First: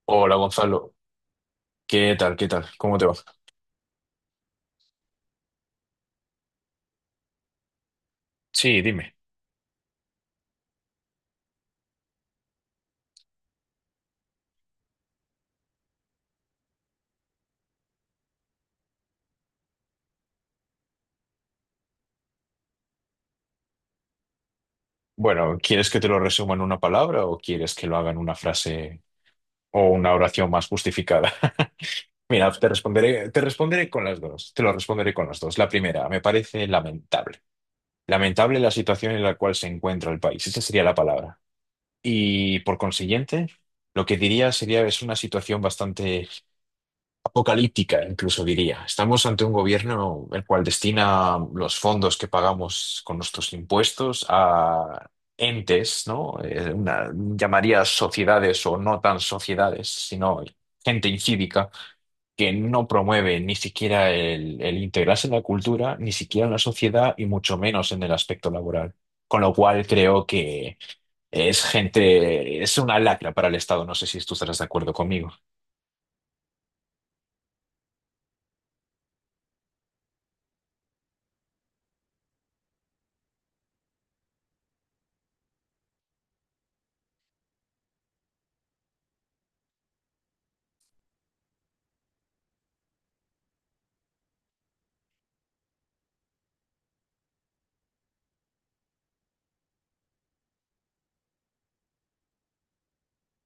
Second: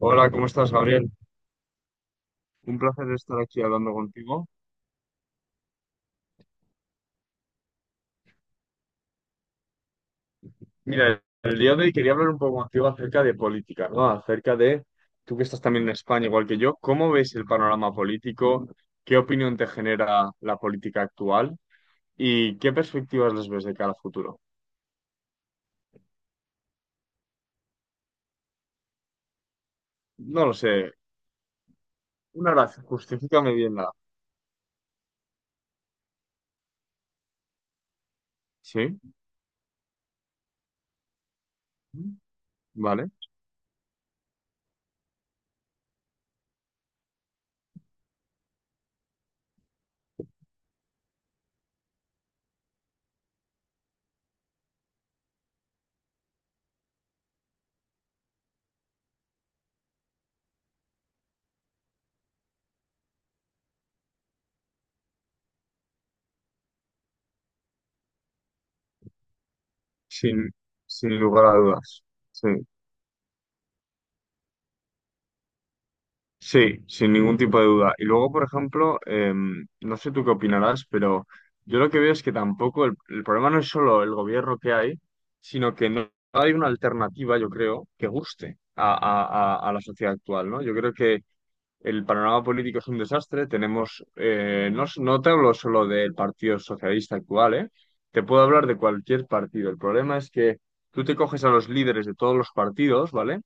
Hola, Hola ¿cómo estás, Gonzalo, Gabriel? ¿qué tal? Un ¿Cómo te placer va? estar aquí hablando contigo. Sí, dime. Mira, el día de hoy quería hablar un poco contigo acerca de política, ¿no? Acerca de, tú que estás también en España, igual que yo, ¿cómo ves el panorama político? ¿Qué opinión te genera la política actual? ¿Y qué perspectivas les ves de cara al futuro? Bueno, ¿quieres que te lo resuma en una palabra o quieres que lo haga en una frase o una No oración lo más sé. justificada? Mira, Una te gracia, responderé, te justifícame bien responderé la... con las dos, te lo responderé con las dos. La primera, me parece lamentable. Lamentable la ¿Sí? situación en la cual se encuentra el país, esa sería la palabra. Y por ¿Vale? consiguiente, lo que diría sería es una situación bastante apocalíptica, incluso diría. Estamos ante un gobierno el cual destina los fondos que pagamos con nuestros impuestos a entes, ¿no? Llamaría sociedades o no tan sociedades, sino gente incívica que no promueve ni siquiera el integrarse en la cultura, ni siquiera en la sociedad y mucho menos en el aspecto laboral. Con lo cual creo Sin, que sin lugar a es dudas. Sí. gente, es una lacra para el Estado. No sé si tú estarás de acuerdo conmigo. Sí, sin ningún tipo de duda. Y luego, por ejemplo, no sé tú qué opinarás, pero yo lo que veo es que tampoco el problema no es solo el gobierno que hay, sino que no hay una alternativa, yo creo, que guste a, a la sociedad actual, ¿no? Yo creo que el panorama político es un desastre. Tenemos, no, no te hablo solo del Partido Socialista actual, ¿eh? Te puedo hablar de cualquier partido. El problema es que tú te coges a los líderes de todos los partidos, ¿vale?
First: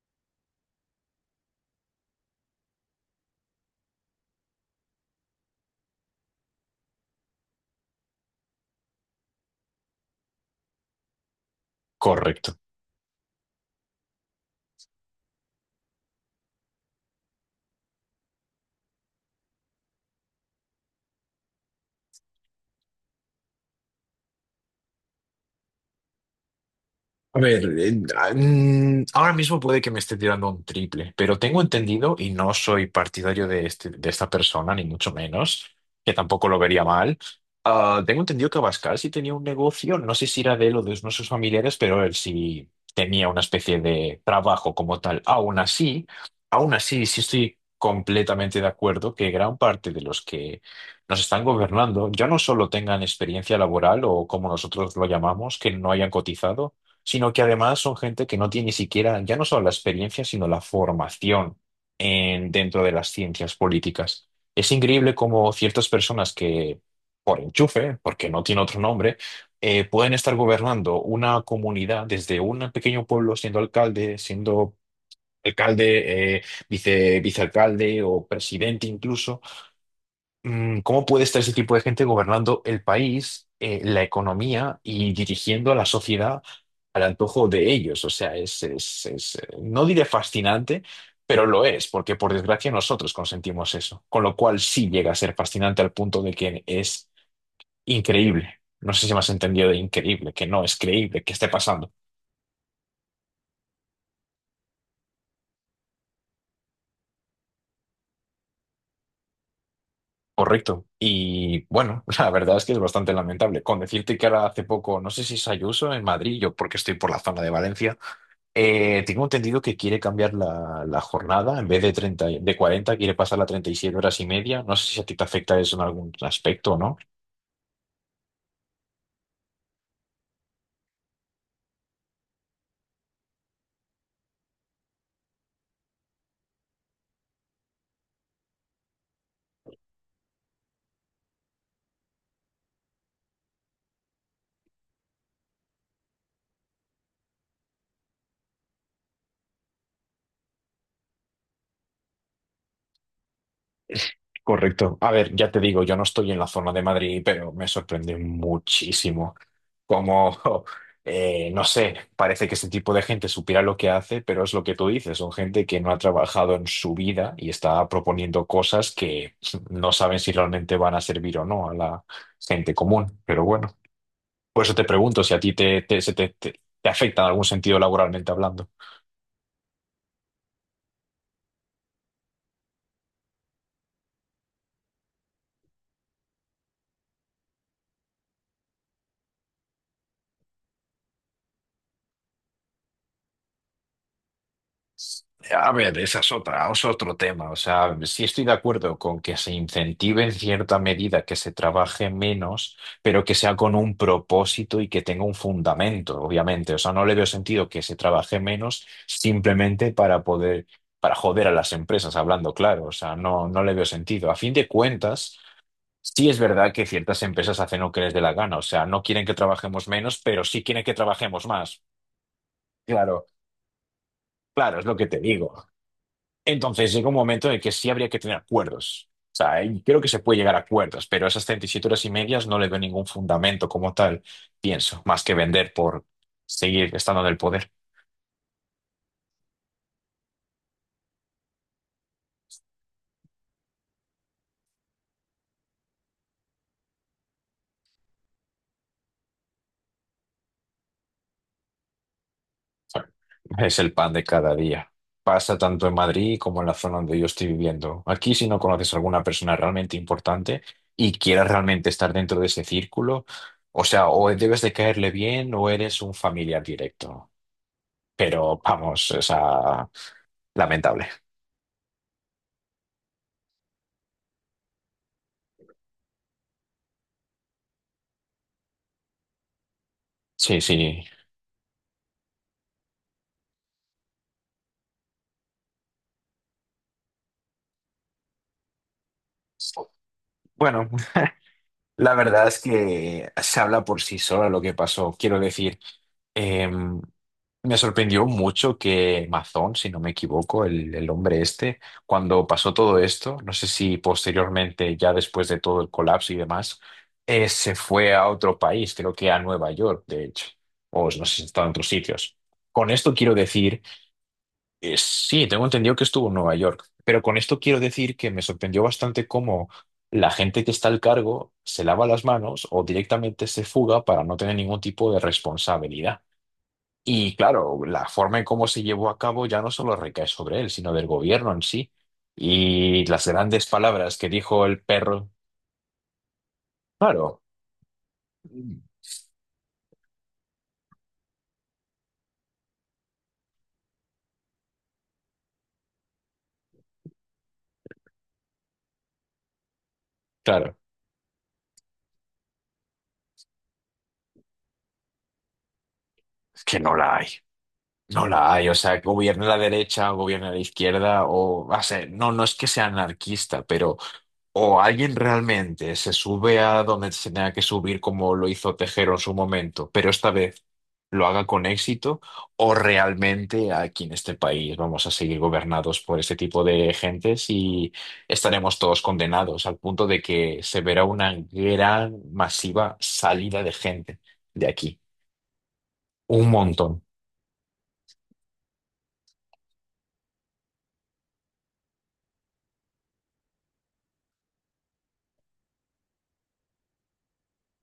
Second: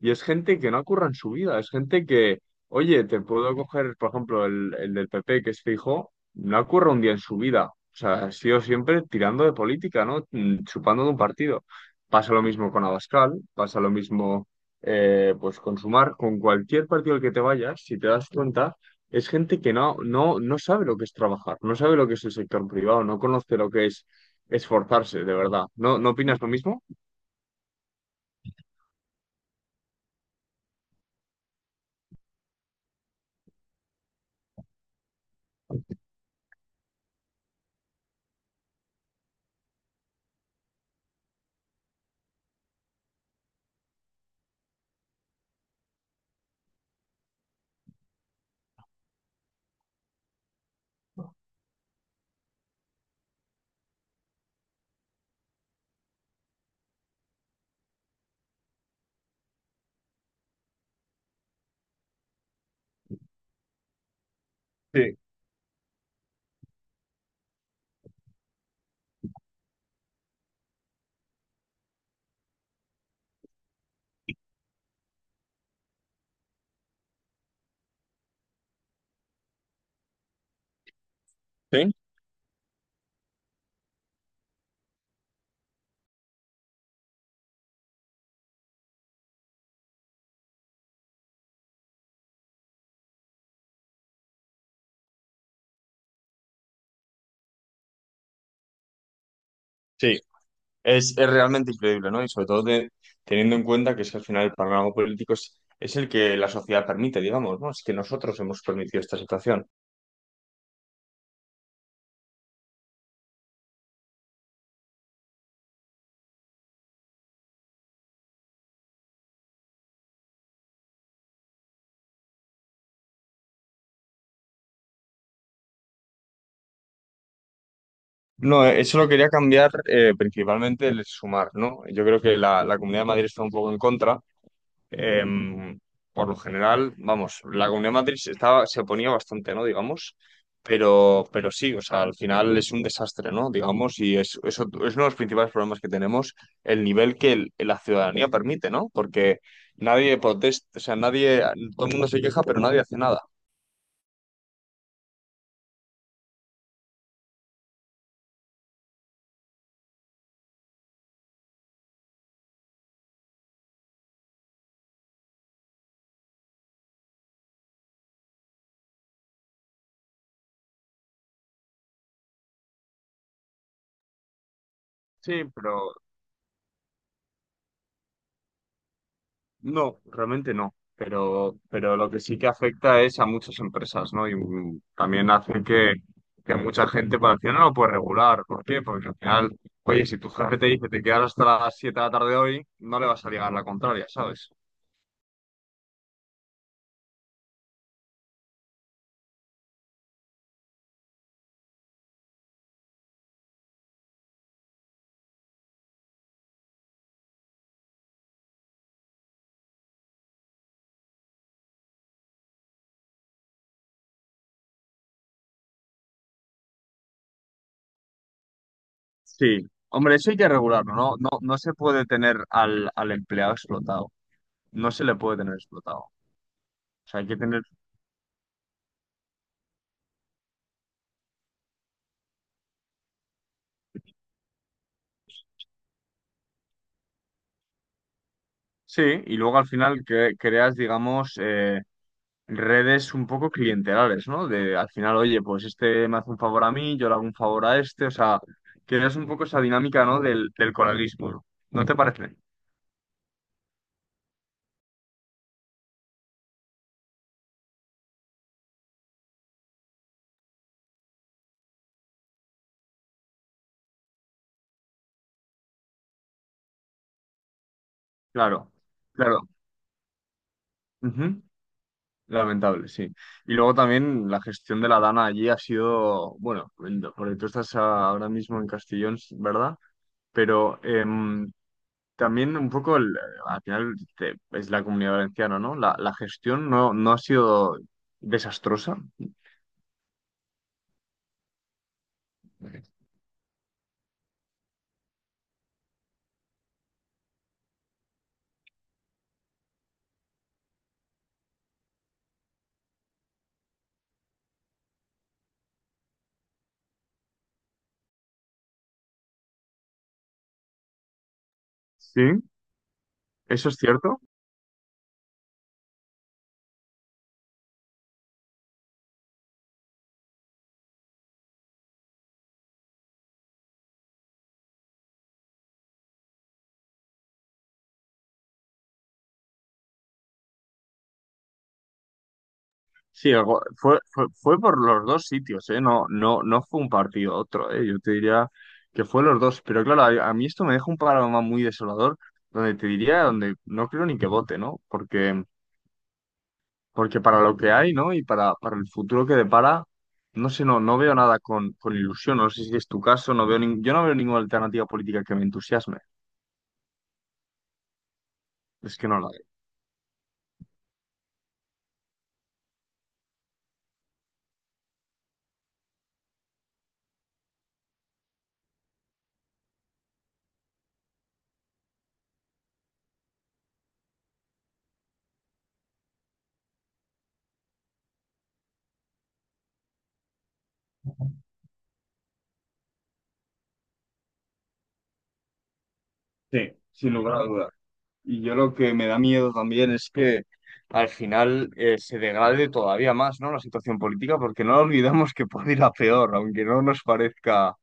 Y es gente que no curra en su vida. Es gente que, oye, te puedo coger, por ejemplo, el del PP, que es fijo, no curra un día en su vida. O sea, ha sido siempre tirando de política, ¿no? Chupando de un partido. Pasa lo Correcto. mismo con Abascal, pasa lo mismo pues consumar con cualquier partido al que te vayas, si te das cuenta, es gente que no sabe lo que es trabajar, no sabe lo que es el sector privado, no conoce lo que es esforzarse, de verdad. ¿No, no opinas lo mismo? A ver, ahora mismo puede que me esté tirando un triple, pero tengo entendido, y no soy partidario de, de esta persona, ni mucho menos, que tampoco lo vería mal. Tengo entendido que Abascal sí tenía un negocio, no sé si era de él o de uno de sus familiares, pero él sí tenía una especie de trabajo como tal. Aún así, sí estoy completamente de acuerdo que gran parte de los que nos están gobernando ya no solo tengan experiencia laboral o como nosotros lo llamamos, que no hayan cotizado sino que además son gente que no tiene ni siquiera, ya no solo la experiencia, sino la formación en, dentro de las ciencias políticas. Es increíble Sí, cómo ciertas personas que, por enchufe, porque no tiene otro nombre, pueden estar gobernando una comunidad desde un pequeño pueblo, siendo alcalde, alcalde, eh, vicealcalde o presidente incluso. ¿Cómo puede estar ese tipo de sí, gente gobernando el país, la economía y dirigiendo a la sociedad al antojo de ellos? O sea, no diré fascinante, pero lo es, porque por desgracia nosotros consentimos eso. Con lo cual sí llega a ser fascinante al punto de que es increíble. No sé si me has entendido de sí. increíble, que no es creíble Es que esté realmente pasando. increíble, ¿no? Y sobre todo teniendo en cuenta que es que al final el panorama político es el que la sociedad permite, digamos, ¿no? Es que nosotros hemos permitido esta situación. Correcto. Y bueno, la verdad es que es bastante lamentable. Con decirte que ahora hace poco, no sé si es Ayuso en Madrid, yo porque estoy por la zona de Valencia. Tengo entendido que quiere cambiar la jornada, en vez de 30, de 40, quiere pasar a 37 horas y media. No sé si a ti te afecta eso en algún aspecto, ¿no? No, eso lo quería cambiar principalmente el sumar, ¿no? Yo creo que la Comunidad de Madrid está un poco en contra. Eh, por lo general, vamos, la Comunidad de Madrid se estaba, se oponía bastante, ¿no? Digamos, pero sí, o sea, al final es un desastre, ¿no? Digamos, y es, eso es uno de los principales problemas que tenemos, el nivel que la ciudadanía permite, ¿no? Porque nadie protesta, o sea, nadie, todo el mundo se queja, pero nadie hace nada. Correcto. A ver, ya te digo, yo no estoy en la zona de Madrid, pero me sorprende muchísimo cómo, no sé, parece que este tipo de gente supiera lo que hace, pero es lo que tú dices, son gente que no ha trabajado en su vida y está proponiendo cosas que no saben si realmente van a servir o no a la gente común, pero bueno. Por eso te pregunto si a Sí, ti te, pero te, se te, te- te afecta en algún sentido laboralmente hablando. no, realmente no. Pero lo que sí que afecta es a muchas empresas, ¿no? Y también hace que mucha gente para el final no lo puede regular. ¿Por qué? Porque al final, oye, si tu jefe te dice te quedas hasta las 7 de la tarde hoy, no le vas a ligar la contraria, ¿sabes? A ver, esa es otra, es otro tema. O sea, sí estoy de acuerdo con que se incentive en cierta medida que se trabaje menos, pero que sea con un propósito y que tenga un fundamento, obviamente. O sea, no le veo sentido que se trabaje menos simplemente para poder, para joder a las empresas, hablando claro. O sea, no, no le veo sentido. A fin de cuentas. Sí, es verdad que ciertas empresas hacen lo que les dé la gana, o sea, no quieren que Sí. trabajemos Hombre, menos, eso hay pero que sí quieren que regularlo, ¿no? No, trabajemos no se más. puede tener al, al Claro, empleado explotado. claro, es No lo se que le te puede tener digo. explotado. O Entonces llega un sea, hay que momento en el tener... que sí habría que tener acuerdos. O sea, y creo que se puede llegar a acuerdos, pero esas 37,5 horas no le veo ningún fundamento como tal, pienso, más que vender por seguir estando en el poder. Sí, y luego al final que creas, digamos, redes un poco clientelares, ¿no? De al final, oye, pues este me hace un favor a mí, yo le hago un favor a este, o sea, creas un poco esa dinámica, ¿no? Del coleguismo, ¿no? ¿No te parece? Es el pan de cada día. Pasa tanto en Madrid como en la zona donde yo estoy viviendo. Aquí, si no conoces a alguna persona realmente importante y quieras realmente estar dentro de ese círculo, o sea, o debes de caerle bien o eres un familiar directo. Pero Claro, vamos, o claro. sea, lamentable. Ujú. Lamentable, sí. Y luego también la gestión de la Dana allí ha sido, bueno, porque tú estás ahora mismo en Castellón, ¿verdad? Sí, Pero sí. También un poco, al final es la comunidad valenciana, ¿no? La gestión no, no ha sido desastrosa. Bueno, la verdad es que se habla por sí sola lo que pasó. Quiero decir, Em, me sorprendió mucho que Mazón, si no me equivoco, el hombre este, cuando pasó todo esto, no sé si posteriormente, ya después de todo el colapso y demás, se fue a otro país, creo que a Nueva York, de hecho, o no sé si está en otros sitios. Sí. Con esto quiero Eso es decir, cierto. Sí, tengo entendido que estuvo en Nueva York, pero con esto quiero decir que me sorprendió bastante cómo la gente que está al cargo se lava las manos o directamente se fuga para no tener ningún tipo de responsabilidad. Y claro, la forma en cómo se llevó a cabo ya no solo recae sobre él, sino del gobierno en sí. Y las Sí, grandes fue, palabras fue, que fue dijo por el los dos perro, sitios, ¿eh? No, no, no fue un partido claro, otro, ¿eh? Yo te diría que fue los dos. Pero claro, a mí esto me deja un panorama muy desolador, donde te diría, donde no creo ni que vote, ¿no? Porque, porque para lo que hay, ¿no? Y para el futuro que depara, no sé, claro, no, no veo nada con, con ilusión. No sé si es tu caso, no veo yo no veo ninguna alternativa política que me entusiasme. es que no la hay. No la hay, o Es sea, que no la gobierna veo. la derecha, gobierna la izquierda, o sea, no, no es que sea anarquista, pero o alguien realmente se sube a donde se tenga que subir como lo hizo Tejero en su momento, pero esta vez lo haga con éxito, o realmente aquí en este país vamos a seguir gobernados por este tipo de gentes y estaremos todos condenados al punto de que se verá una gran masiva salida de gente de aquí. Un Sí, montón. sin lugar a dudas. Y yo lo que me da miedo también es que al final se degrade todavía más, ¿no? La situación política, porque no olvidamos que puede ir a peor, aunque no nos parezca,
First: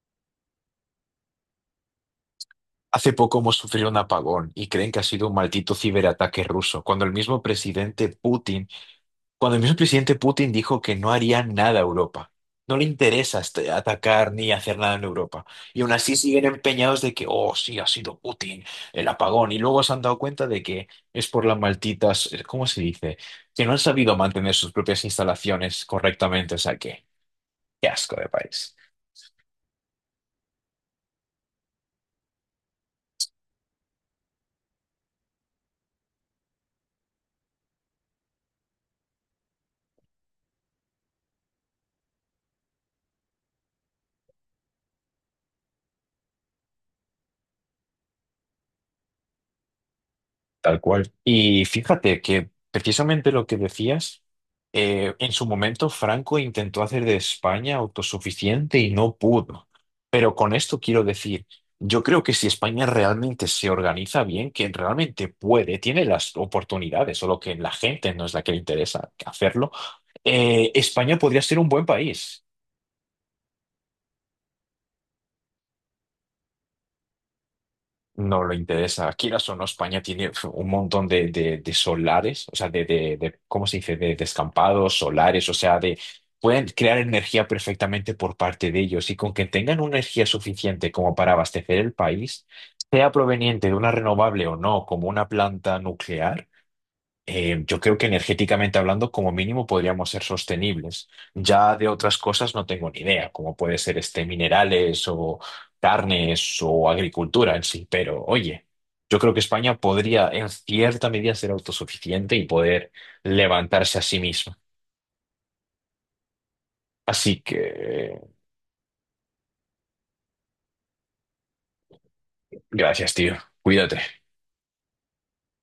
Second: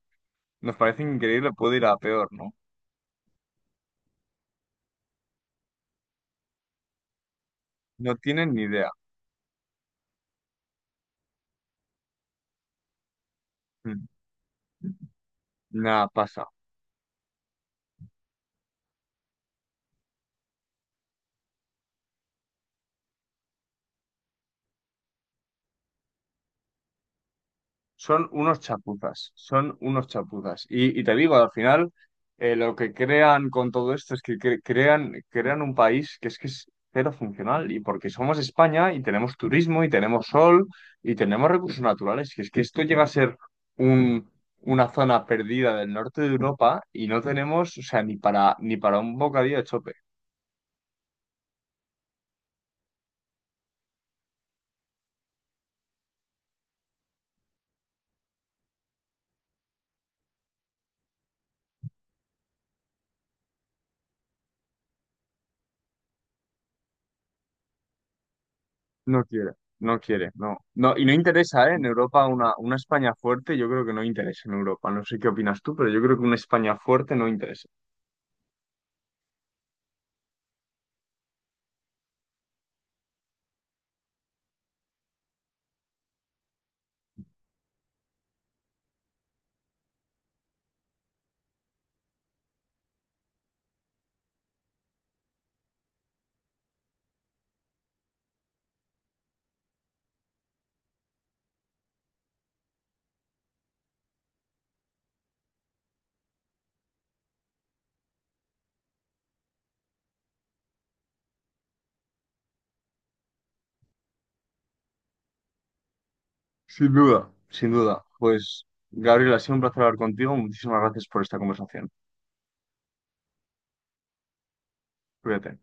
nos parece increíble, puede ir a peor, ¿no? Hace poco hemos sufrido un apagón y creen que ha sido un maldito ciberataque ruso, No tienen ni idea. Cuando el mismo presidente Putin dijo que no haría nada a Europa. No le interesa Mm. atacar ni hacer nada en Europa. Y aún Nada, así siguen pasa. empeñados de que, oh, sí, ha sido Putin, el apagón. Y luego se han dado cuenta de que es por las malditas, ¿cómo se dice? Que no han sabido mantener sus propias instalaciones correctamente. O sea que, qué asco Son de unos país. chapuzas, son unos chapuzas. Y te digo, al final, lo que crean con todo esto es que crean, crean un país que es cero funcional. Y porque somos España y tenemos turismo y tenemos sol y tenemos recursos naturales, que es que esto llega a ser un, una zona perdida del norte de Europa y no tenemos, o sea, ni para, ni para un bocadillo de chope. Tal cual. Y fíjate que precisamente lo que decías, en su momento Franco intentó hacer de España autosuficiente y no pudo. Pero con esto quiero decir, yo creo que si España realmente se organiza bien, que realmente puede, tiene las oportunidades, solo que la gente no es la que le interesa No quiere, hacerlo, no quiere, no. No, y no España podría ser un interesa, ¿eh? buen En Europa país. una España fuerte, yo creo que no interesa en Europa. No sé qué opinas tú, pero yo creo que una España fuerte no interesa. No le interesa. Quieras o no, España tiene uf, un montón de solares, o sea, ¿cómo se dice? De descampados, solares, o sea, pueden crear energía perfectamente por parte de ellos y con que tengan una energía suficiente como para abastecer el país, sea proveniente de una renovable o no, como una planta nuclear, yo creo que energéticamente hablando, como mínimo, podríamos ser sostenibles. Ya de otras cosas no tengo ni idea, como puede ser minerales o carnes o agricultura en sí, pero oye, yo creo que España podría en cierta medida ser autosuficiente y poder levantarse a sí misma. Sin duda, Así sin duda. que, Pues, Gabriel, ha sido un placer hablar contigo. Muchísimas gracias por esta conversación. gracias, tío. Cuídate. Cuídate.